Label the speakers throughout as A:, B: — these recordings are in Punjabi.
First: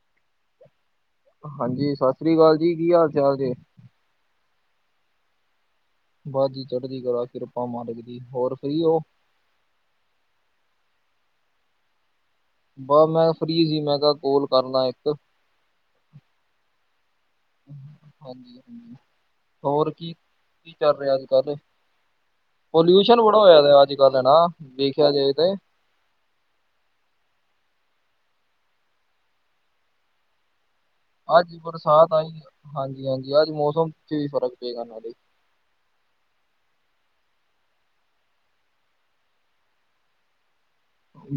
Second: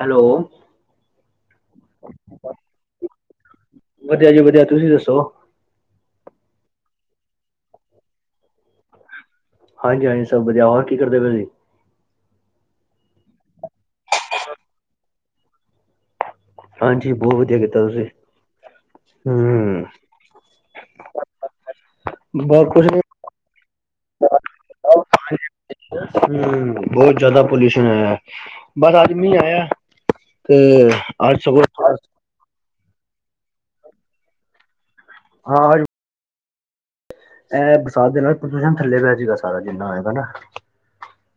A: ਹੈਲੋ
B: ਹਾਂਜੀ ਸਤਿ ਸ੍ਰੀ ਅਕਾਲ ਜੀ ਕੀ ਹਾਲ ਚਾਲ ਜੇ?
A: ਵਧੀਆ ਜੀ ਵਧੀਆ ਤੁਸੀਂ ਦੱਸੋ।
B: ਬਸ ਜੀ ਚੜਦੀ ਕਲਾ ਕਿਰਪਾ ਮਹਾਰਾਜ ਦੀ ਹੋਰ ਫਰੀ ਓ?
A: ਹਾਂਜੀ-ਹਾਂਜੀ ਸਭ ਵਧੀਆ ਹੋਰ ਕੀ ਕਰਦੇ ਪਏ ਸੀ?
B: ਬਸ ਮੈਂ ਫਰੀ ਸੀ ਮੈਂ ਕਿਹਾ ਕੋਲ ਕਰਲਾ ਇੱਕ।
A: ਹਾਂਜੀ ਬਹੁਤ ਵਧੀਆ ਕੀਤਾ ਤੁਸੀਂ,
B: ਹਾਂਜੀ ਹਾਂਜੀ
A: ਹੂੰ।
B: ਹੋਰ ਕੀ ਕੀ ਕਰ ਰਿਹਾ ਅੱਜਕੱਲ?
A: ਬਸ ਕੁੁਸ਼ ਨੀ।
B: [unintelligible] ਬੜਾ ਹੋਇਆ ਅੱਜਕੱਲ੍ਹ ਹਨਾ ਵੇਖਿਆ ਜਾਏ ਤੇ।
A: ਹੂੰ ਬਹੁਤ ਜ਼ਿਆਦਾ ਪੋਲਿਊਸ਼ਨ ਆਇਆ, ਬਸ ਅੱਜ ਮੀਂਹ ਆਇਆ। ਤੇ
B: ਅੱਜ ਬਰਸਾਤ ਆਈ ਹਾਂਜੀ-ਹਾਂਜੀ ਅੱਜ ਮੌਸਮ ਵੀ ਫ਼ਰਕ ਪਏਗਾ ਨਾਲੇ।
A: ਹਾਂ ਇਹ ਬਰਸਾਤ ਦੇ ਨਾਲ ਪ੍ਰਦੂਸ਼ਣ ਥੱਲੇ ਪੈ ਜਾਗਾ ਸਾਰਾ ਜਿੰਨਾ ਹੋਏਗਾ ਨਾ।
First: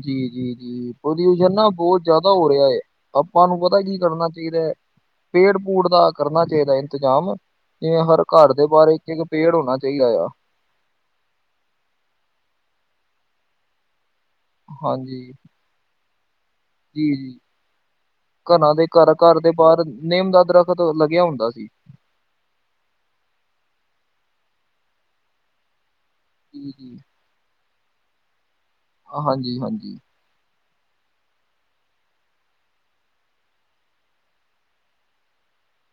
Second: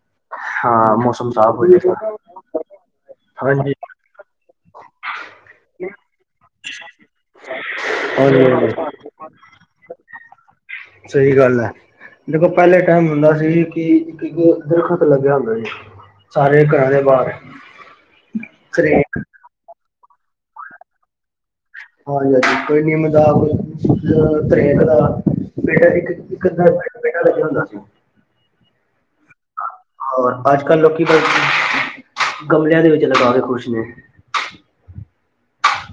B: ਜੀ ਜੀ ਜੀ
A: ਹਾਂ ਮੌਸਮ
B: ਪ੍ਰਦਿਊਸ਼ਣ
A: ਸਾਫ਼ ਹੋ
B: ਨਾ ਬਹੁਤ
A: ਜਾਏਗਾ
B: ਜ਼ਿਆਦਾ ਹੋ ਰਿਹਾ ਏ। ਆਪਾਂ ਨੂੰ
A: ਹਾਂਜੀ
B: ਪਤਾ ਕੀ ਕਰਨਾ ਚਾਹੀਦਾ। ਪੇੜ-ਪੂੜ ਦਾ ਕਰਨਾ ਚਾਹੀਦਾ ਇੰਤਜ਼ਾਮ ਜਿਵੇਂ ਹਰ
A: ਹਾਂਜੀ
B: ਘਰ ਦੇ ਬਾਰੇ
A: ਹਾਂਜੀ
B: ਇੱਕ ਪੇੜ ਹੋਣਾ ਚਾਹੀਦਾ ਆ।
A: ਸਹੀ ਗੱਲ ਐ, ਦੇਖੋ ਪਹਿਲੇ ਟਾਈਮ ਹੁੰਦਾ ਸੀ ਕਿ ਇੱਕ ਦਰਖਤ
B: ਹਾਂਜੀ
A: ਲੱਗਿਆ ਹੁੰਦਾ ਸੀ। ਸਾਰੇ ਘਰਾਂ ਦੇ
B: ਜੀ ਜੀ
A: ਬਾਹਰ।
B: ਘਰਾਂ ਦੇ
A: ਕ
B: ਘਰ ਘਰ ਦੇ ਬਾਹਰ ਨੇਮ ਦਾ ਦਰਖਤ ਲੱਗਿਆ ਹੁੰਦਾ ਸੀ।
A: ਹਾਂਜੀ-ਹਾਂਜੀ ਕੋਈ ਨਿੰਮ ਦਾ, ਕੋਈ ਤਰੇਕ ਦਾ, ਪੇਡ ਇੱਕ ਇੱਕ ਅੱਧਾ [unintelligible]
B: ਜੀ, ਜੀ।
A: ਲੱਗਿਆ ਹੁੰਦਾ ਸੀ।
B: ਹਾਂਜੀ-ਹਾਂਜੀ।
A: ਹੋਰ ਅੱਜਕੱਲ੍ਹ ਲੋਕੀ ਬਈ ਗਮਲਿਆਂ ਦੇ ਵਿੱਚ ਲਗਾ ਕੇ ਖ਼ੁਸ਼ ਨੇ।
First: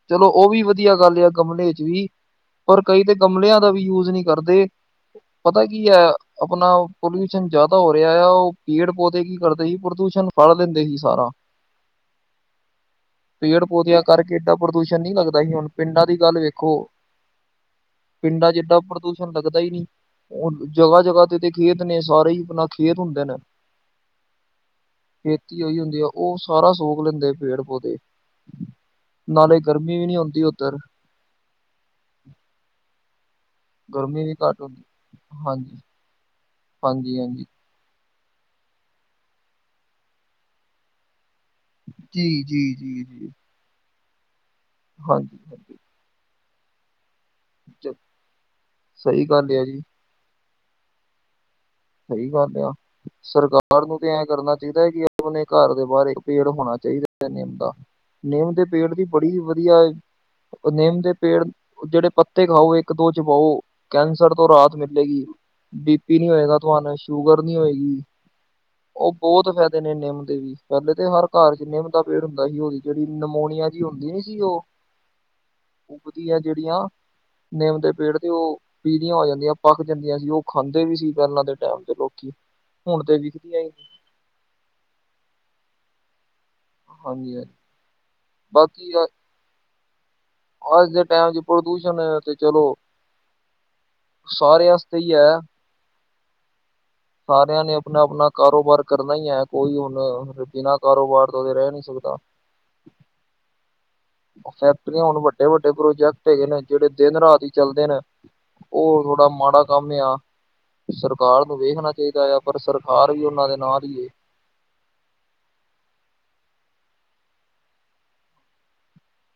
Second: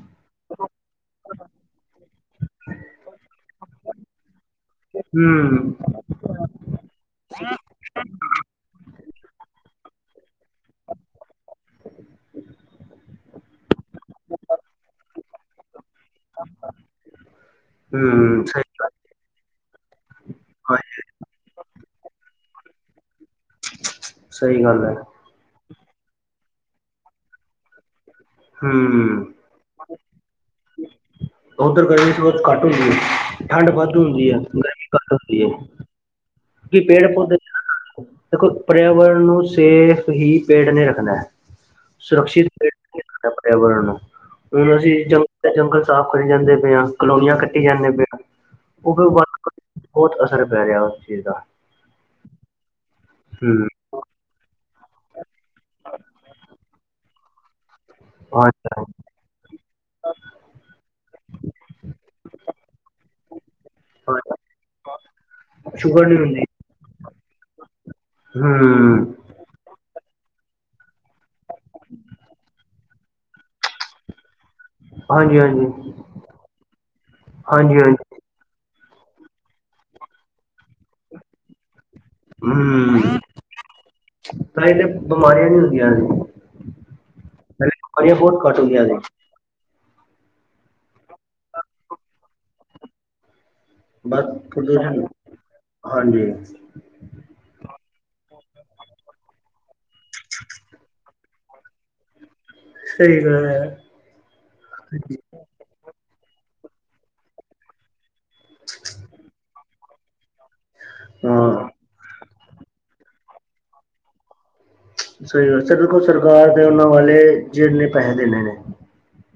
B: ਚਲੋ ਉਹ ਵੀ ਵਧੀਆ ਗੱਲ ਆ, ਗਮਲੇ ਚ' ਵੀ ਪਰ ਕਈ ਤਾਂ ਗਮਲਿਆਂ ਦਾ ਵੀ ਯੂਜ ਨਹੀਂ ਕਰਦੇ, ਪਤਾ
A: ਹੂੰ
B: ਕੀ ਹੈ ਆਪਣਾ ਪੋਲਿਊਸ਼ਨ ਜ਼ਿਆਦਾ ਹੋ ਰਿਹਾ ਆ, ਉਹ ਪੇੜ ਪੌਦੇ ਕੀ ਕਰਦੇ ਸੀ ਪ੍ਰਦੂਸ਼ਣ ਫੜ ਲੈਂਦੇ ਸੀ ਸਾਰਾ ਪੇੜ ਪੌਦਿਆਂ ਕਰਕੇ ਦਾਂ ਪ੍ਰਦੂਸ਼ਣ ਨਹੀਂ ਲੱਗਦਾ, ਹੀ ਹੁਣ ਪਿੰਡਾਂ ਦੀ ਗੱਲ ਵੇਖੋ
A: ਹੂੰ
B: ਪਿੰਡਾਂ
A: ਸਹੀ
B: ਦਾਂ
A: ਗੱਲ
B: ਪ੍ਰਦੂਸ਼ਣ ਲੱਗਦਾ ਹੀ ਨਹੀਂ,
A: ਹਾਂਜੀ
B: ਜਗ੍ਹਾ-ਜਗ੍ਹਾ ਤੇ ਤੇ ਖੇਤ ਨੇ, ਸਾਰੇ ਹੀ ਆਪਣਾ ਖੇਤ ਹੁੰਦੇ ਨੇ
A: ਸਹੀ ਗੱਲ ਹੈ
B: ਖੇਤੀ ਹੋਹੀ ਹੁੰਦੀ ਆ, ਉਹ ਸਾਰਾ ਸੋਕ ਲੈਂਦੇ ਆ ਪੇੜ ਪੌਦੇ
A: ਹਮ
B: ਨਾਲੇ ਗਰਮੀ ਵੀ ਨਹੀਂ ਆਉਂਦੀ ਉੱਧਰ
A: ਉੱਧਰ ਗਰਮੀਹੁਤ ਘੱਟ ਹੁੰਦੀ ਹੈ, ਠੰਡ ਵੱਧ
B: ਗਰਮੀ
A: ਹੁੰਦੀ
B: ਵੀ
A: ਹੈ,
B: ਘੱਟ ਹੁੰਦੀ
A: ਗਰਮੀ ਘੱਟ ਹੁੰਦੀ ਹੈ
B: ਹਾਂਜੀ,
A: ਪੇੜ
B: ਹਾਂਜੀ,
A: ਪੌਦੇੇ,
B: ਹਾਂਜੀ
A: ਦੇਖੋ ਪਰਿਆਵਰਨ ਨੂੰ ਸੇਫ ਹੀ ਪੇੜ ਨੇ ਰੱਖਨਾ ਹੈ।
B: ਜੀ,
A: ਸੁਰੱਖਿਤ
B: ਜੀ, ਜੀ, ਜੀ
A: ਪਰਿਆਵਰਨ ਨੂੰ, ਹੁਣ ਅਸੀਂ
B: ਹਾਂਜੀ,
A: ਜੰਗ
B: ਹਾਂਜੀ
A: ਜੰਗਲ ਸਾਫ਼ ਕਰੀ ਜਾਂਦੇ ਪਏ ਆ, ਕਲੋਨੀਆਂ ਕੱਟੀ ਜਾਂਦੇ
B: ਚ-
A: ਪਏ ਉਹ
B: ਸਹੀ ਗੱਲ ਆ ਜੀ,
A: ਬਹੁਤ ਅਸਰ ਪੈ ਰਿਹਾ ਉਸ ਚੀਜ਼ ਦਾ
B: ਸਹੀ ਗੱਲ ਆ,
A: ਹੂੰ
B: ਸਰਕਾਰ ਨੂੰ ਤੇ' ਐਂ ਕਰਨਾ ਚਾਹੀਦਾ ਕਿ, ਆਪ ਆਪਣੇ ਘਰ ਦੇ ਬਾਹਰ ਪੇੜ ਹੋਣਾ ਚਾਹੀਦਾ ਹੈ ਨਿਮ ਦਾ ਨਿੰਮ ਦੇ
A: ਹਾਂਜੀ
B: ਪੇੜ ਦੀ ਬੜੀ ਵਧੀਆ, ਨਿੰਮ ਦੇ ਪੇੜ ਜਿਹੜੇ ਪੱਤੇ ਖਾਓ ਇੱਕ ਦੋ ਚ' ਚਬਾਓ,
A: ਹਾਂਜੀ,
B: ਕੈਂਸਰ ਤੋਂ ਰਾਤ ਮਿਲੇਗੀ, ਬੀ
A: ਸ਼ੂਗਰ
B: ਪੀ ਨਹੀਂ
A: ਹੁੰਦੀ
B: ਹੋਏਗਾ ਤੁਹਾਨੂੰ ਸ਼ੂਗਰ ਨੀ ਹੋਏਗੀ, ਉਹ
A: ਹੂੰ
B: ਬਹੁਤ ਫਾਇਦੇ ਨੇ ਨਿੰਮ ਦੇ ਵੀ, ਪਹਿਲੇ ਤੇ ਹਰ ਘਰ ਚ' ਨਿੰਮ ਦਾ ਪੇੜ ਹੁੰਦਾ ਸੀ। ਉਹਦੀ ਜਿਹੜੀ ਨਮੋਨੀਆ ਜਿਹੀ ਹੁੰਦੀ ਨੀ ਸੀ ਉਹ
A: ਹਾਂਜੀ ਹਾਂਜੀ
B: ਉਗਦੀਆਂ ਜਿਹੜੀਆਂ
A: ਹਾਂਜੀ
B: ਨਿੰਮ ਦੇ
A: ਹਾਂਜੀ
B: ਪੇੜ ਤੇ' ਉਹ ਪੀਲੀਆਂ ਹੋ ਜਾਂਦੀਆਂ ਪਕ ਜਾਂਦੀਆਂ ਸੀ, ਉਹ ਖਾਂਦੇ ਵੀ ਸੀ ਪਹਿਲਾਂ ਦੇ ਟੈਮ ਤੇ ਲੋਕ ਹੁਣ ਤੇ ਵਿਖਦੀਆਂ ਹੀ ਨੀ
A: ਤਾਂ ਇਹੇ ਬਿਮਾਰੀਆਂ ਨਹੀਂ ਹੁੰਦੀਆਂ ਨੇ
B: ਹਾਂਜੀ ਹਾਂ
A: ਪਰ ਬਹੁਤ ਕਟ ਗਿਆ ਨੇ
B: ਅੱਜ ਦੇ ਟਾਈਮ ਚ' ਪ੍ਰਦੂਸ਼ਣ ਹੈ ਤੇ ਚਲੋ,
A: ਬਸ
B: ਸਾਰਿਆਂ ਵਸਤੇ
A: ਪ੍ਰਦੂਸ਼ਣ
B: ਹੀ ਹੈ।
A: ਹਾਂਜੀ
B: ਸਾਰਿਆਂ ਨੇ ਆਪਣਾ-ਆਪਣਾ ਕਾਰੋਬਾਰ ਕਰਨਾ ਹੀ ਹੈ ਕੋਈ ਹ ਹੁਨ ਬਿਨਾਂ ਕਾਰੋਬਾਰ ਤਾਂ, ਉਹਦੇ ਰਹਿ ਨੀ ਸਕਦਾ।
A: ਸਹੀ ਗਲ ਹੈ।
B: ਫੈਕਟਰੀਆਂ ਹੁਣ ਵੱਡੇ-ਵੱਡੇ ਪ੍ਰੋਜੈਕਟ ਹੈਗੇ ਨੇ ਜਿਹੜੇ, ਦਿਨ- ਰਾਤ ਹੀ ਚੱਲਦੇ ਨੇ ਹੋਰ ਥੋੜਾ ਮਾੜਾ ਕੰਮ ਆ ਸਰਕਾਰ ਨੂੰ
A: ਹਾਂ
B: ਵੇਖਣਾ ਚਾਹੀਦਾ ਆ, ਪਰ ਸਰਕਾਰ ਵੀ ਉਹਨਾਂ ਦੇ ਨਾਲ ਹੀ ਏ।
A: ਸਹੀ ਗੱਲ, ਸਰ ਦੇਖੋ ਸਰਕਾਰ ਦੇ ਉਹਨਾਂ ਵਲ ਜਿਣੇ ਨੇ ਪੈਸੇ ਦੇਣੇ ਨੇ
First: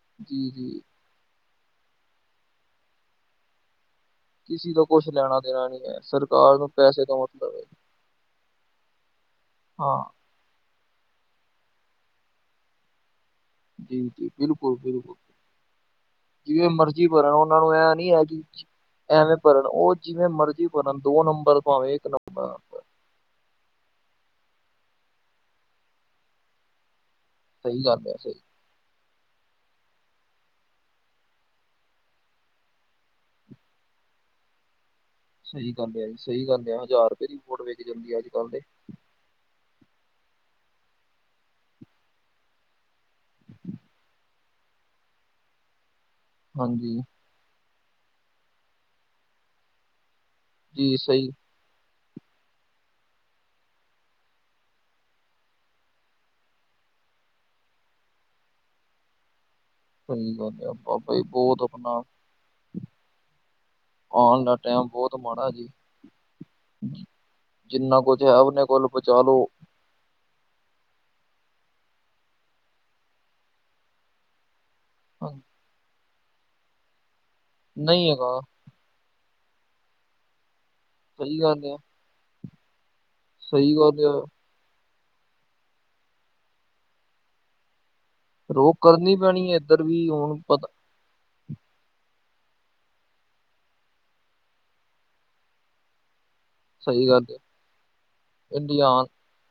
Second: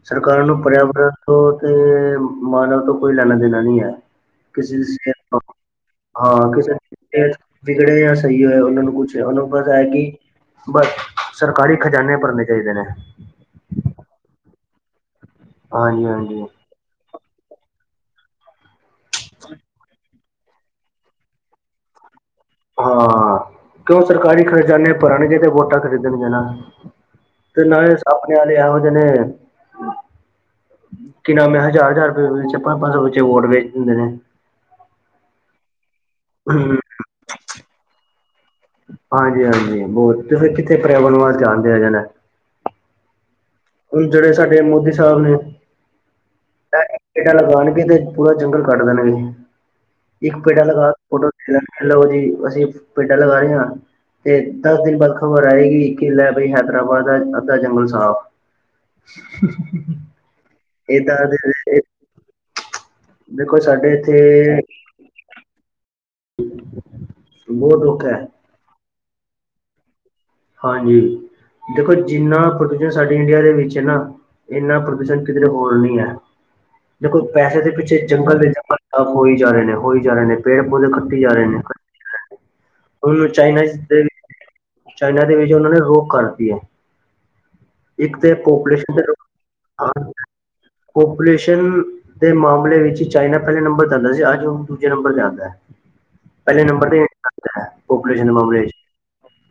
A: ਸਰਕਾਰਾਂ
B: ਜੀ
A: ਨੂੰ
B: ਜੀ
A: ਪਰਿਆਵਰਨ ਤੋਂ, ਤੇ ਮਾਨਵ ਤੋਂ ਕੋਈ ਲੈਣਾ ਦੇਣਾ ਨਹੀਂ ਹੈ। ਕਿਸੇ ਦੀ
B: ਦਾ ਕੁਛ
A: ਸਿਹਤ
B: ਲੈਣਾ
A: ਤੋਂ,
B: ਦੇਣਾ ਨੀ ਹੈ
A: ਹਾਂ
B: ਸਰਕਾਰ ਨੂੰ
A: ਕਿਸੇ
B: ਪੈਸੇ ਤੋਂ
A: ਸਿਹਤ
B: ਮਤਲਬ ਹੈ
A: ਵਿਗੜੇ ਜਾਂ ਸਹੀ ਹੋਏ, ਉਹਨਾਂ ਨੂੰ ਕੁਛ ਉਹਨੂੰ ਬਸ ਏ ਹੈ
B: ਹਾਂ
A: ਕਿ ਬਸ, ਸਰਕਾਰੀ ਖਜ਼ਾਨੇ ਭਰਨੇ ਚਾਹੀਦੇ ਨੇ।
B: ਜੀ-ਜੀ, ਬਿਲਕੁਲ-ਬਿਲਕੁਲ
A: ਹਾਂਜੀ-ਹਾਂਜੀ।
B: ਜਿਵੇਂ ਮਰਜ਼ੀ ਭਰਨ, ਉਹਨਾਂ ਨੂੰ ਇਹ ਨੀ ਹੈ ਕਿ ਐਵੇਂ ਭਰਨ, ਉਹ ਜਿਵੇਂ ਮਰਜੀ ਭਰਨ, ਦੋ ਨੰਬਰ ਭਾਵੇਂ ਇੱਕ ਨੰਬਰ
A: ਹਾਂ, ਕਿਉਂ ਸਰਕਾਰੀ ਖ਼ਜ਼ਾਨੇ ਭਰਣਗੇ, ਤੇ ਵੋਟਾਂ ਖ਼ਰੀਦਣ ਗੀਆ ਨਾ ਤੇ
B: ਸਹੀ
A: ਨਾਲੇ
B: ਗੱਲ ਹੈ
A: ਆਪਣੇੇ
B: ਸਹੀ
A: ਆਲੇ ਇਹੋ ਜਿਹੇ ਨੇ ਕਿ ਨਵੇਂ ਹਜ਼ਾਰ-ਹਜ਼ਾਰ ਰੁਪਏ ਵਿੱਚ ਪੰਜ-ਪੰਜ ਸੌ ਵਿੱਚੇ ਵੋਟ ਵੇਚ ਦਿੰਦੇ ਨੇ।
B: ਸਹੀ ਗੱਲ ਆ ਜੀ ਸਹੀ ਗੱਲ
A: ਹਮ,
B: ਆ ਹਜ਼ਾਰ ਰੁਪਏ ਦੀ ਵੋਟ ਵਿਕ ਜਾਂਦੀ ਆ ਅੱਜ ਕੱਲ ਤੇ।
A: ਹਾਂਜੀ-ਹਾਂਜੀ ਬਹੁਤ ਫਿਰ ਕਿੱਥੇ ਪਰਿਆਵਰਨ ਵਾਸੇ ਧਿਆਨ‌ ਦੇਆ ਜਾਣਾ।
B: [inaudible]
A: ਹੁਣ ਜਿਹੜੇ ਸਾਡੇ ਮੋਦੀ ਸਾਹਿਬ ਨੇ, ਐ-
B: ਹਾਂਜੀ
A: ਪੇਡਾ ਲਗਾਣਗੇ ਤੇ ਪੂਰਾ ਜੰਗਲ ਕੱਟ ਦੇਣਗੇ। ਇੱਕ ਪੇਡਾ ਲਗਾ
B: ਜੀ
A: ਕੇ ਫੋਟੋ
B: ਸਹੀ
A: ਖਿਚ ਲੈਣਗੇ। ਲਓ ਜੀ ਅਸੀਂ ਪੇਡਾਂ ਲਗਾ ਰਹੇ ਆ ਤੇ ਦਸ ਦਿਨ ਬਾਅਦ ਖ਼ਬਰ ਆਏਗੀ ਕਿ ਲੈ ਬਈ ਹੈਦਰਾਬਾਦ ਦਾ ਅੱਧਾ ਜੰਗਲ ਸਾਫ਼।
B: ਸਹੀ ਗੱਲ ਆ
A: ਇਹ
B: ਬਾਬਾ
A: ਦਾਂ
B: ਜੀ ਬਹੁਤ
A: ਤੇ
B: ਆਪਣਾ
A: ਦੇਖੋ ਸਾਡੇ
B: ਆਉਣ ਦਾ
A: ਇੱਥੇ
B: ਟਾਈਮ ਬਹੁਤ ਮਾੜਾ ਜੀ,
A: ਬਹੁਤ
B: ਜਿੰਨਾ
A: ਦੁੱਖ
B: ਕੁਛ ਹੈ ਉਹਨੇ ਕੁਲ ਪਚਾਲੋ
A: ਹਾਂਜੀ, ਦੇਖੋ ਜਿੰਨਾ ਪੋਲਿਊਸ਼ਨ ਸਾਡੇ ਇੰਡੀਆ ਦੇ ਵਿੱਚ ਏ ਨਾ ਇੰਨਾ ਪ੍ਰਦੂਸ਼ਣ ਕਿਧਰੇ ਹੋਰ ਨੀ ਐ, ਦੇਖੋ ਪੈਸੇ ਦੇ ਪਿੱਛੇ
B: ਨਹੀਂ
A: ਜੰਗਲ
B: ਹੈਗਾ
A: ਦੇ ਜੰਗਲ ਹੋਈ ਜਾ ਰਹੇ ਨੇ ਹੋਈ ਜਾ ਰਹੇ ਨੇ ਪੇੜ ਪੌਦੇ ਖੱਟੀ ਜਾ
B: ਸਹੀ
A: ਰਹੇ ਨੇ
B: ਗੱਲ ਆ
A: ਉਹ ਚਾਈਨਾ
B: ਸਹੀ
A: ਤੇ
B: ਗੱਲ
A: ਵੀ,
B: ਆ
A: ਚਾਈਨਾ ਦੇ ਵਿੱਚ ਉਹਨਾਂ ਨੇ ਰੋਕ ਕਰਤੀ ਐ। ਇੱਕ ਤਾਂ
B: ਰੋਕ
A: ਪੋਪੂਲੇਸ਼ਨ ਦੇ
B: ਕਰਨੀ ਪੈਣੀ ਹੈ ਇੱਧਰ ਵੀ
A: [unintelligible]
B: ਹੁਣ ਪਤਾ
A: ਪਪੂਲੇਸ਼ਨ ਦੇ ਮਾਮਲੇ ਵਿੱਚ ਚਾਈਨਾ ਪਹਿਲੇ ਨੰਬਰ ਤੇ ਆਂਦਾ ਸੀ ਅੱਜ ਉਹ ਦੂਜੇ ਨੰਬਰ ਤੇ ਆਂਦਾ। ਪਹਿਲੇ ਨੰਬਰ ਤੇ
B: ਸਹੀ ਗੱਲ
A: ਇੰਡੀਆ
B: ਹੈ
A: ਆਂਦਾ ਪਾਪੂਲੇਸ਼ਨ ਦੇ ਮਾਮਲੇ 'ਚ
B: ਇੰਡੀਆ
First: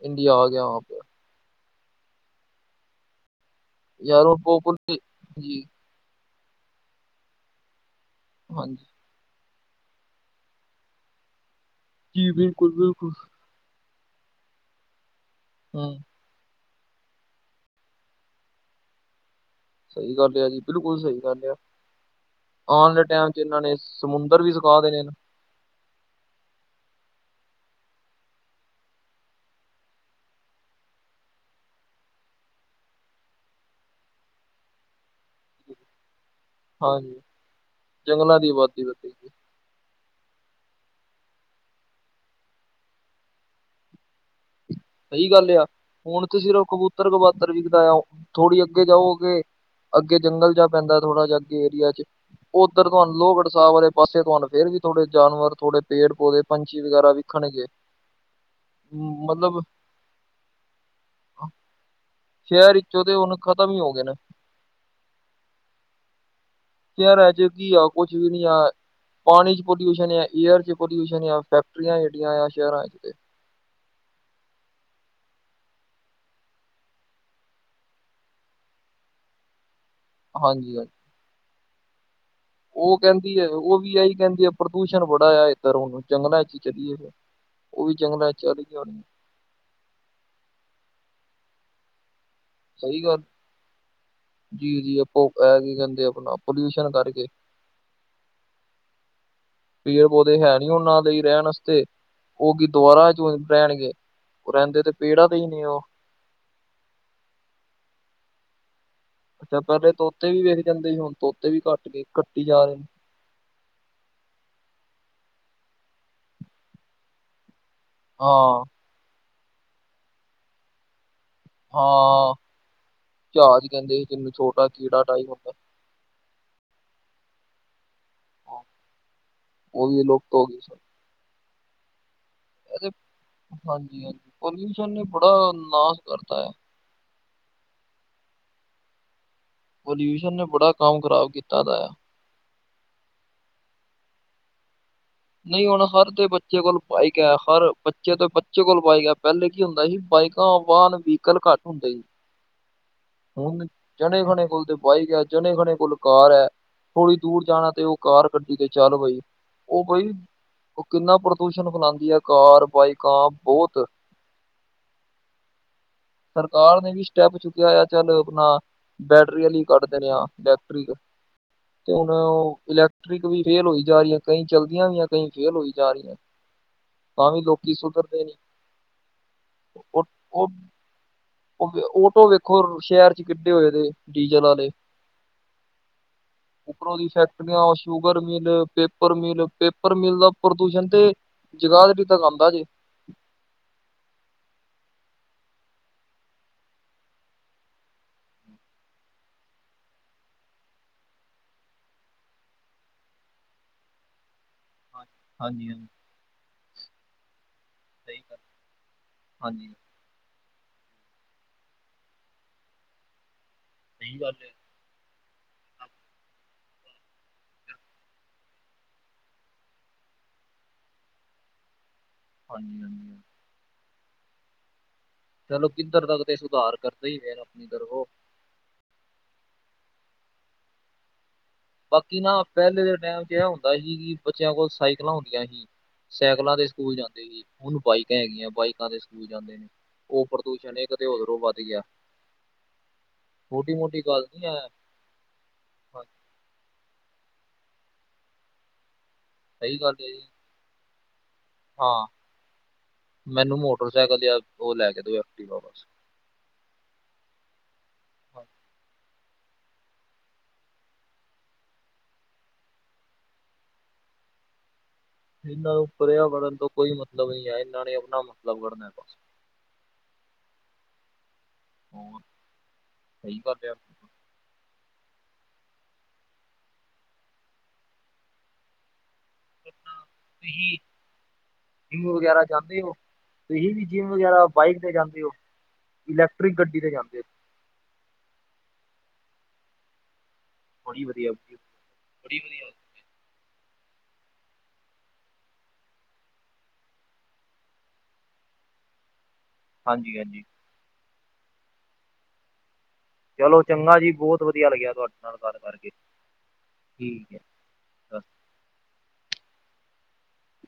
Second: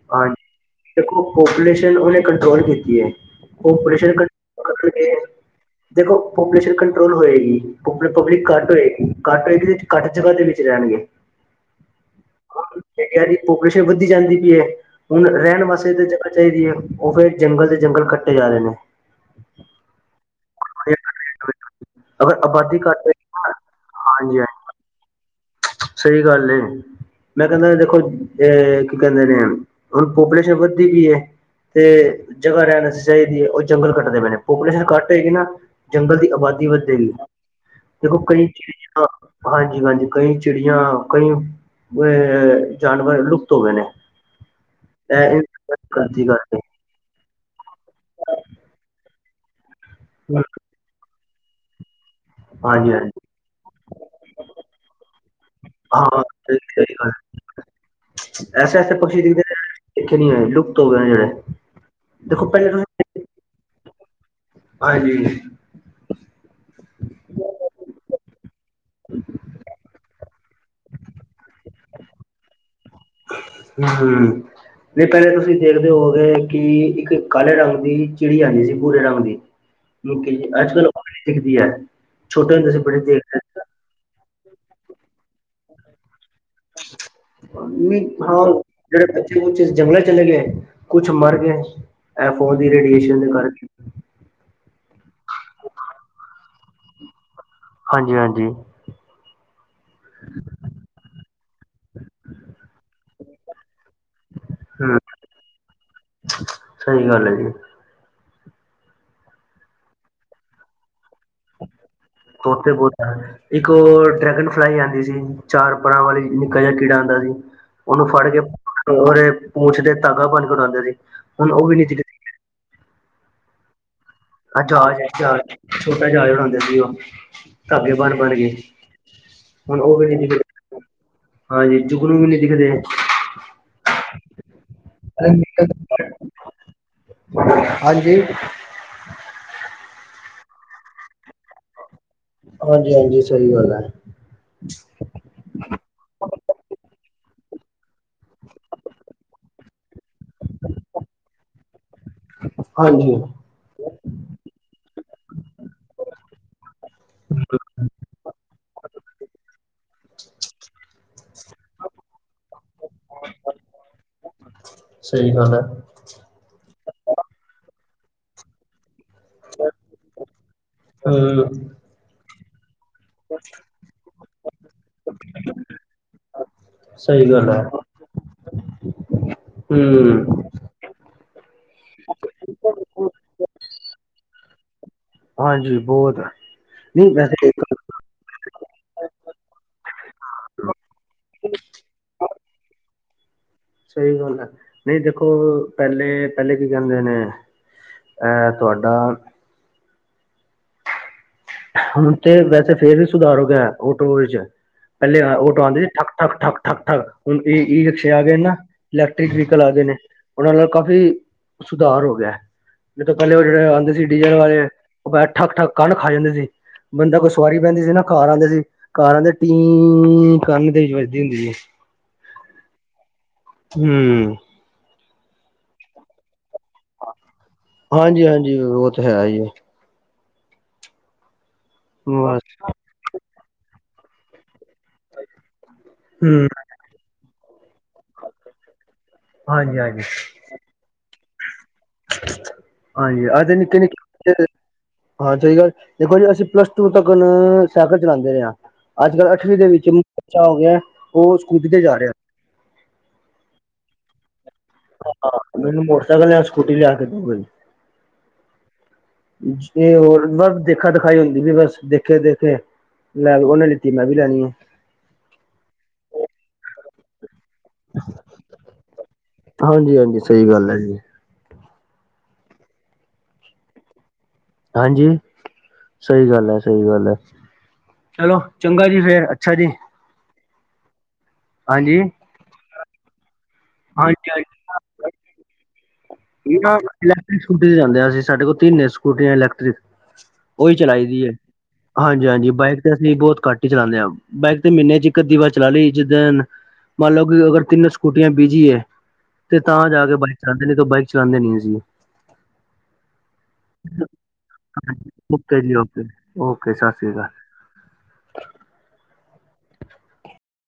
B: ਇੰਡੀਆ ਆ ਗਿਆ
A: ਹਾਂਜੀ ਦੇਖੋ ਪੋਪੂਲੇਸ਼ਨ ਉਹਨੇ ਕੰਟਰੋਲ ਕੀਤੀ ਏ, ਪਾਪੂਲੇਸ਼ਨ
B: ਯਾਰ ਉਹ ਪੋਪੂ
A: ਕਟਗੇ
B: ਜੀ
A: ਦੇਖੋ ਪਾਪੂਲੇਸ਼ਨ ਕੰਟਰੋਲ ਹੋਏਗੀ, ਪਬ ਪਬਲਿਕ ਘੱਟ
B: ਹਾਂਜੀ
A: ਹੋਏਗੀ ਘੱਟ ਰੇਟ ਵਿੱਚ ਘੱਟ ਜਗ੍ਹਾ ਦੇ ਵਿੱਚ ਰਹਿਣਗੇ।
B: ਜੀ ਬਿਲਕੁਲ-ਬਿਲਕੁਲ।
A: ਇੰਡੀਆ ਦੀ ਪੋਪੂਲੇਸ਼ਨ ਵੱਧਦੀ ਜਾਂਦੀ ਪਈ ਏ ਹੁਣ ਰਹਿਣ ਵਾਸਤੇ
B: ਹੂੰ
A: ਤਾਂ ਜਗ੍ਹਾ ਚਾਹੀਦੀ ਹੈ ਉਹ ਫੇਰ ਜੰਗਲ ਦੇ ਜੰਗਲ ਕੱਟੇ ਜਾ ਰਹੇ ਨੇ।
B: ਸਹੀ ਗੱਲ ਆ ਜੀ ਬਿਲਕੁਲ ਸਹੀ ਗੱਲ ਆ,
A: ਅਗਰ ਆਬਾਦੀ
B: ਆਉਣ
A: ਘੱਟ
B: ਆਲੇ
A: ਹੋਏਗੀ
B: ਟੈਮ
A: ਨਾ
B: ਇਹਨਾਂ ਨੇ
A: ਹਾਂਜੀ
B: ਸਮੁੰਦਰ ਵੀ
A: ਹਾਂਜੀ
B: ਸੁਖਾ ਦੇਣੇ ਨੇ।
A: ਸਹੀ ਗੱਲ ਏ। ਮੈਂ ਕਹਿੰਦਾ ਦੇਖੋ ਅ ਕੀ ਕਹਿੰਦੇ ਨੇ, ਹੁਣ ਪੋਪੂਲੇਸ਼ਨ ਵੱਧਦੀ ਪਈ ਏ ਤੇ ਜਗ੍ਹਾ ਰਹਿਣ ਵਾਸਤੇ ਚਾਹੀਦੀ ਏ ਔਰ ਜੰਗਲ ਕੱਟਦੇ ਪਏ ਨੇ ਪੋਪੂਲੇਸ਼ਨ ਘਟ ਹੋਏਗੀ ਨਾ ਜੰਗਲ ਦੀ ਆਬਾਦੀ ਵਧੇਗੀ।
B: ਹਾਂਜੀ
A: ਦੇਖੋ
B: ਜੰਗਲਾਂ
A: ਕਈ
B: ਦੀ ਆਬਾਦੀ
A: ਚੀਜ਼
B: ਵਧੇਗੀ
A: ਹਾਂਜੀ-ਹਾਂਜੀ ਕਈ ਚਿੜੀਆਂ, ਕਈ ਅ ਜਾਨਵਰ ਲੁਪਤ ਹੋ ਗਏ ਨੇ।
B: ਸਹੀ
A: ਇਹ
B: ਗੱਲ ਆ, ਹੁਣ
A: ਗਲਤੀ
B: ਤੇ
A: ਕਰਕੇ
B: ਸਿਰਫ ਕਬੂਤ ਬੂਤਰ ਕਵਾਤਰ ਵਿਖਦਾਇਆ, ਥੋੜ੍ਹੀ ਅੱਗੇ ਜਾਓਗੇ ਅੱਗੇ ਜੰਗਲ ਜਾ ਪੈਂਦਾ ਥੋੜਾ ਜਾ ਅੱਗੇ ਏਰੀਆ ਚ ਉੱਧਰ
A: ਹਾਂਜੀ ਹਾਂਜੀ
B: ਤੁਹਾਨੁ ਲੋਹਗੜ੍ਹ ਸਾਹਿਬ ਵਾਲੇ ਪਾਸੇ ਤੁਹਾਨੂੰ ਫਿਰ ਵੀ ਥੋੜੇ ਜਾਨਵਰ, ਥੋੜੇ
A: ਹਾਂ
B: ਪੇੜ-ਪੌਦੇ ਪੰਛੀ ਵਗੈਰਾ ਵਿਖਣਗੇ। [inaudible]
A: ਐਸੇ-ਐਸੇ ਪਕਸੀ਼
B: ਮ-
A: ਦਿਖਦੇ ਨੇ
B: ਮਤਲਬ
A: ਜਿਹੜੇ ਦੇਖੇ ਨੀ ਹੋਏ ਲੁਪਤ ਹੋ ਗਏ ਨੇ। ਦੇਖੋ ਪਹਿਲੇ
B: ਸ਼ਹਿਰ
A: ਤੁਸੀਂ
B: ਵਿੱਚੋਂ ਤੇ ਹੁਣ ਖਤਮ ਹੀ ਹੋ ਗਏ ਨੇ।
A: ਹਾਂਜੀ
B: ਯਾਰ ਅੱਜ ਕੀ ਆ ਕੁਛ ਵੀ ਨੀ ਆ। ਪਾਣੀ 'ਚ ਪੋਲਿਊਸ਼ਨ ਆ ਏਅਰ 'ਚ ਪੋਲਿਊਸ਼ਨ ਆ ਫੈਕਟਰੀਆਂ ਜਿਹੜੀਆਂ ਆ ਸ਼ਹਿਰਾਂ ਚ ਤੇ
A: ਹੂੰ-ਹੂੰ ਨਹੀਂ ਪਹਿਲੇ ਤੁਸੀਂ ਦੇਖਦੇ ਹੋਗੇ ਕਿ ਇੱਕ ਕਾਲੇ ਰੰਗ ਦੀ ਚਿੜੀ ਆਂਦੀ ਸੀ ਭੂਰੇ ਰੰਗ ਦੀ।
B: [inaudible]
A: ਅੱਜ ਕੱਲ
B: ਹਾਂਜੀ-ਹਾਂਜੀ।
A: ਦਿਖਦੀ ਹੈ
B: ਉਹ ਕਹਿੰਦੀ ਹੈ ਉਹ ਵੀ ਇਹੀ ਕਹਿੰਦੀ ਹੈ ਪ੍ਰਦੂਸ਼ਣ ਬੜਾ ਆ ਇੱਧਰ ਹੁਣ ਜੰਗਲਾਂ ਚਲੀਏ ਫਿਰ, ਉਹ ਵੀ ਜੰਗਲਾਂ ਚ
A: ਹਾਂ
B: ਚੱਲ ਗਈ ਹੋਣੀਆਂ
A: ਜਿਹੜੇ ਬੱਚੇ ਕੁਛ ਜੰਗਲ ਚਲੇ ਗਏ ਕੁਛ ਮਰ ਗਏ ਫੋਨ ਦੀ
B: ਸਹੀ
A: ਰੇਡੀਏਸ਼ਨ
B: ਗੱਲ।
A: ਦੇ ਕਾਰਨ
B: ਜੀ-ਜੀ ਆਪਾਂ ਇਹ ਕੀ ਕਹਿੰਦੇ ਆਪਣਾ ਪੋਲਿਊਸ਼ਨ ਕਰਕੇ
A: ਹਾਂਜੀ -ਹਾਂਜੀ
B: ਪੇੜ ਪੌਦੇ ਹੈ ਨੀ ਉਹਨਾਂ ਦੇ ਰਹਿਣ ਵਾਸਤੇ ਉਹ ਕੀ ਦੁਬਾਰਾ ਚ ਰਹਿਣਗੇ ਰਹਿੰਦੇ ਤੇ
A: ਹੂੰ
B: ਪੇਹੜਾ ਤੇ ਹੀ ਨੇ ਉਹ
A: ਸਹੀ ਗੱਲ ਹੈ ਜੀ
B: ਅੱਛਾ ਪਹਿਲੇ ਤੋਤੇ ਵੀ ਵੇਖ ਜਾਂਦੇ ਸੀ ਹੁਣ ਤੋਤੇ ਵੀ ਘੱਟ ਨੇ ਘੱਟੀ ਜਾ
A: ਤੋਤੇ
B: ਰਹੇ ਨੇ
A: ਇੱਕ ਉਹ ਡਰੈਗਨ ਫਲਾਈ ਆਉਂਦੀ ਸੀ ਚਾਰ ਪਰਾਂ ਵਾਲੀ ਨਿੱਕਾ ਜਿਹਾ ਕੀੜਾ ਆਉਂਦਾ ਸੀ ਉਹਨੂੰ ਫੜ ਕੇ
B: ਹਾਂ,
A: ਪੂੰਛਦੇ ਧਾਗਾ ਬੰਨ ਉਡਾਉਂਦੇ ਸੀ ਹੁਣ ਉਹ ਵੀ ਨੀ ਦਿਖ
B: ਹਾਂ ਜਹਾਜ਼ ਕਹਿੰਦੇ ਸੀ ਉਹਨੂੰ
A: ਆ
B: ਛੋਟਾ
A: ਜਹਾਜ਼
B: ਕੀੜਾ ਟਾਈਪ ਹੁੰਦਾ
A: ਜਹਾਜ਼ ਛੋਟਾ ਜਹਾਜ਼ ਉੜਾਉਂਦੇ ਸੀ ਉਹ ਧਾਗੇ ਬੰਨ-ਬੰਨ
B: ਹਾਂ,
A: ਕੇਹੁਣ ਉਹ ਵੀ
B: ਲੁਪਤ ਹੋ ਗਈ।
A: ਹਾਂਜੀ ਜੁਗਨੂ ਵੀ ਨੀ ਦਿਖਦੇ
B: ਹਾਂਜੀ -ਹਾਂਜੀ ਪੋਲਿਊਸ਼ਨ ਨੇ ਬੜਾ ਨਾਸ਼ ਕਰਤਾ ਹੈ
A: ਹਾਂਜੀ
B: ਪੋਲਿਊਸ਼ਨ ਨੇ ਬੜਾ ਕੰਮ ਖ਼ਰਾਬ ਕੀਤਾ ਦਾ ਆ
A: ਹਾਂਜੀ- ਹਾਂਜੀ ਸਹੀ ਗੱਲ ਹੈ
B: ਨਹੀਂ, ਹੁਣ ਹਰ ਦੇ ਬੱਚੇ ਕੋਲ ਬਾਈਕ ਹੈ ਹਰ ਬੱਚੇ ਤੋਂ ਬੱਚੇ ਕੋਲ ਬਾਈਕ ਹੈ ਪਹਿਲੇ ਕੀ ਹੁੰਦਾ ਸੀ ਬਾਈਕ ਤਾਂ ਵਾਹਨ ਵਹੀਕਲ ਘੱਟ ਹੁੰਦਾ ਜੀ
A: ਹਾਂਜੀ
B: ਹੁਣ ਜਣੇ ਖਣੇ ਕੋਲ ਤੇ ਬਾਈਕ ਹੈ ਜਣੇ ਖਣੇ ਕੋਲ ਕਾਰ ਹੈ ਥੋੜੀ ਦੂਰ ਜਾਣਾ ਤੇ ਉਹ ਕਾਰ ਕੱਢੀ ਤੇ ਚੱਲ ਬਾਈ ਕੋਈ ਉਹ ਕਿੰਨਾ ਪ੍ਰਦੂਸ਼ਣ ਫੈਲਾਉਂਦੀ ਹੈ ਕਾਰ ਬਾਈਕਾਂ ਬਹੁਤ [inaudible]
A: ਸਹੀ ਗੱਲ ਹੈ
B: ਸਰਕਾਰ ਨੇ ਵੀ ਸਟੈਪ ਚੁੱਕਿਆ ਆ ਚੱਲ ਆਪਣਾ ਬੈਟਰੀ ਵਾਲੀ ਕੱਢ ਦੇਣੇ ਆ ਇਲੈਕਟ੍ਰਿਕ
A: ਹੂੰ
B: ਤੇ ਹੁਣਲੈਕ ਟਿਕ ਵੀ ਫੇਲ ਹੋਈ ਜਾ ਰਹੀ ਹੈ ਕਈ ਚਲਦੀਆਂ ਵੀਆਂ ਕਈ ਫੇਲ ਹੋਈ ਜਾ ਰਹੀਆਂ ਤਾਂ ਵੀ ਲੋਕੀ ਸੁਧਰਦੇ ਨੀ
A: ਹਮ
B: ਉਹ ਓਟੋ ਵੇਖੋ ਸ਼ਹਿਰ ਚ ਕਿੰਨੇ ਹੋਏ ਦੇ ਡੀਜ਼ਲ ਵਾਲੇ
A: ਹਾਂਜੀ ਬਹੁਤ ਆ
B: ਉੱਪਰੋਂ ਦੀ
A: ਨਹੀਂ ਵੈਸੇ
B: ਫੈਕਟਰੀਆਂ ਉਹ sugar mill paper mill paper ਮਿਲਦਾ ਪ੍ਰਦੂਸ਼ਣ ਤੇ ਜਗਾਤਰੀ ਤੱਕ ਆਉਂਦਾ ਜੇ
A: ਸਹੀ ਗੱਲ ਹੈ ਨਹੀਂ ਦੇਖੋ ਪਹਿਲੇ -ਪਹਿਲੇ ਕੀ ਕਹਿੰਦੇ ਨੇ ਅ ਤੁਹਾਡਾ ਹੁਣ ਤੇ ਵੈਸੇ ਫੇਰ ਵੀ ਸੁਧਾਰ ਹੋ ਗਿਆ ਓਟੋਵਿੱਚ ਪਹਿਲੇ ਉਹ
B: ਹਾਂਜੀ
A: ਟੁਵਾਉਂਦੇ
B: ਹਾਂਜੀ
A: ਸੀ ਠੱਕ- ਠੱਕ -ਠੱਕ -ਠਕ -ਠੱਕ ਹੁਣ ਤੇ ਈ ਰਿਕਸ਼ੇ
B: ਸਹੀ
A: ਆ ਗਏ
B: ਗੱਲ
A: ਨਾ ਇਲੈਕਟ੍ਰਿਕ ਵਹੀਕਲ ਆ
B: ਹਾਂਜੀ
A: ਗਦੇ ਨੇ ਉਹਨਾਂ ਨਾਲ ਕਾਫ਼ੀ ਸੁਧਾਰ ਹੋ ਗਿਆ ਨੀ ਤੇ ਪਹਿਲੇ ਉਹ ਜਿਹੜੇ ਆਉਂਦੇ ਸੀ
B: ਸਹੀ
A: ਡੀਜ਼ਲ
B: ਗੱਲ ਹੈ
A: ਵਾਲੇ ਉਹੈ ਠੱਕ- ਠੱਕ ਕੰਨ ਖਾ ਜਾਂਦੇ ਸੀ ਬੰਦਾ ਕੋਈ ਸਵਾਰੀ ਬਹਿੰਦੀ ਸੀ ਤੇ ਘਰ ਆਉਂਦੇ ਸੀ ਘਰ ਆਉਂਦੇ ਸੀ ਤੇ ਟੀ ਕੰਨ ਵਿੱਚ ਵੱਜਦੀ ਸੀ
B: ਹਾਂਜੀ-ਹਾਂਜੀ
A: ਹੂੰ
B: ਚਲੋ ਕਿੱਧਰ ਦਾ ਤੇ ਸੁਧਾਰ ਕਰਦੇ ਹੀ ਫਿਰ ਆਪਣੀ ਤਰਫੋਂ
A: ਹਾਂਜੀ- ਹਾਂਜੀ ਉਹ ਤੇ ਹੈ ਈ ਏ।
B: ਬਾਕੀ ਨਾ
A: ਬਸ
B: ਪਹਿਲੇ ਦੇ ਟਾਈਮ 'ਚ ਇਹ ਹੁੰਦਾ ਸੀ, ਕਿ ਬੱਚਿਆਂ ਕੋਲ ਸਾਈਕਲਾਂ ਹੁੰਦੀਆਂ ਸੀ,
A: ਹਮ
B: ਸਾਈਕਲਾਂ ਤੇ ਸਕੂਲ ਜਾਂਦੇ ਸੀ, ਹੁਣ ਬਾਈਕਾਂ ਹੈਗੀਆਂ ਬਾਈਕਾਂ ਤੇ ਸਕੂਲ ਜਾਂਦੇ ਨੇ,
A: ਹਾਂਜੀ ਹਾਂਜੀ
B: ੳਹ ਪ੍ਰਦੂਸ਼ਣ, ਇੱਕ ਤੇ ਉਧਰੋਂ ਵਧ ਗਿਆ।
A: ਹਾਂਜੀ, ਅੱਜ
B: ਛੋਟੀ
A: ਨੀਕੇ-
B: ਮੋਟੀ ਗੱਲ
A: ਨੀਕੇ
B: ਨੀ ਹੈ
A: ਹਾਂ ਸਹੀ ਗੱਲ,
B: ਹਾਂ,
A: ਦੇਖੋ ਜੀ ਅਸੀਂ ਪਲੱਸ ਟੂ ਤੱਕਨ, ਸਾਈਕਲ ਚਲਾਉਂਦੇ ਰਹੇ ਹਾਂ ਅੱਜ- ਕੱਲ੍ਹ ਅਠਵੀ ਦੇ
B: ਸਹੀ
A: ਵਿੱਚ
B: ਗੱਲ ਹੈ ਜੀ।
A: ਬੱਚਾ ਹੋ ਗਿਆ, ਉਹ ਸਕੂਟੀ ਤੇ ਜਾ
B: ਹਾਂ
A: ਰਿਹਾ।
B: ਮੈਨੂੰ ਮੋਟਰਸਾਈਕਲ ਲਿਆ
A: ਹਾਂ, ਮੈਨੂੰ ਮੋਟਰਸਾਈਕਲ ਯਾਂ ਸਕੂਟੀ ਲਿਆ ਕੇ ਦੇਯੋ ਜੀ।
B: ਹਾਂ
A: ਜ ਹੋਰ, ਦੇਖਾ ਦਿਖਾਈ ਹੁੰਦੀ ਵੀ ਬਸ ਦੇਖੇ- ਦੇਖੇ ਲੈ ਬਈ ਉਹਨੇ ਲਿੱਤੀ ਮੈਂ ਵੀ ਲੈਣੀ ਏ।
B: ਇਹਨਾਂ ਨੂੰ ਪ੍ਰਯਾਵਰਣ ਤੋਂ ਕੋਈ ਮਤਲਬ ਨੀ ਏ, ਇਹਨਾਂ ਨੇ ਆਪਣਾ ਮਤਲਬ ਕਡਨਾ ਬਸ
A: ਹਾਂਜੀ- ਹਾਂਜੀ ਸਹੀ ਗੱਲ ਹੈ ਜੀ।
B: ਹੋਰ, ਸਹੀ ਗਲ ਆ।
A: ਹਾਂਜੀ, ਸਹੀ ਗੱਲ ਐ ਸਹੀ ਗੱਲ ਐ। ਚਲੋ, ਚੰਗਾ ਜੀ ਫੇਰ, ਅੱਛਾ ਜੀ।
B: ਤੁਸੀ,
A: ਹਾਂਜੀ
B: ਜਿੰਮ ਵਗੈਰਾ ਜਾਂਦੇ, ਓ। ਤੁਸੀ ਵੀ ਜਿੰਮ
A: ਹਾਂਜੀ
B: ਵਗੈਰਾ
A: ਹਾਂਜੀ
B: ਬਾਈਕ ਤੇ ਜਾਂਦੇ ਓ, ਇਲੈਕਟ੍ਰਿਕ ਗੱਡੀ ਤੇ ਜਾਂਦੇ ਓ।
A: ਇਲੈਕਟ੍ਰਿਕ ਸਕੂਟੀ ਤੇ ਜਾਂਦੇ ਆਂ ਅਸੀ, ਸਾਡੇ ਕੋਲ ਤਿੰਨ ਸਕੂਟੀਆਂ ਇਲੈਕਟ੍ਰਿਕ। ਉਹੀ
B: ਬੜੀ
A: ਚਲਾਈ ਦੀ ਏ,
B: ਵਧੀਆ ਬੜੀ
A: ਹਾਂਜੀ- ਹਾਂਜੀ
B: ਵਧੀਆ
A: ਬਾਈਕ ਅਸੀਂ ਬਹੁਤ ਘੱਟ ਈ ਚਲਾਉਂਦੇ ਆਂ, ਬਾਈਕ ਤੇ ਮਹੀਨੇ 'ਚ ਇੱਕ ਅੱਧੀ ਵਾਰੀ ਚਲਾ ਲਈ ਜਿੱਦਣ ਮੰਨ ਲਓ ਕਿ ਅਗਰ ਤਿੰਨ ਸਕੂਟੀਆਂ ਬੀਜੀ ਐ, ਤੇ ਤਾਂ ਜਾ ਕੇ
B: ਹਾਂਜੀ ਹਾਂਜੀ।
A: ਬਾਈਕ ਚਲਾਉਦੇ ਆਂ, ਨਈ ਤੇ ਬਾਈਕ ਚਲਾਉਦੇ ਨੀ ਅਸੀ।
B: ਚਲੋ ਚੰਗਾ
A: [unintelligible]
B: ਜੀ ਬਹੁਤ ਵਧੀਆ ਲੱਗਿਆ ਤੁਹਾਡੇ ਨਾਲ ਗੱਲ
A: ਓਕੇ ਜੀ
B: ਕਰਕੇ
A: ਓਕੇ, ਓਕੇ ਸਤਿ ਸ੍ਰੀ
B: ਠੀਕ ਹੈ ਸਤਿ ਸ਼੍ਰੀ
A: ਅਕਾਲ।
B: ਅਕਾਲ।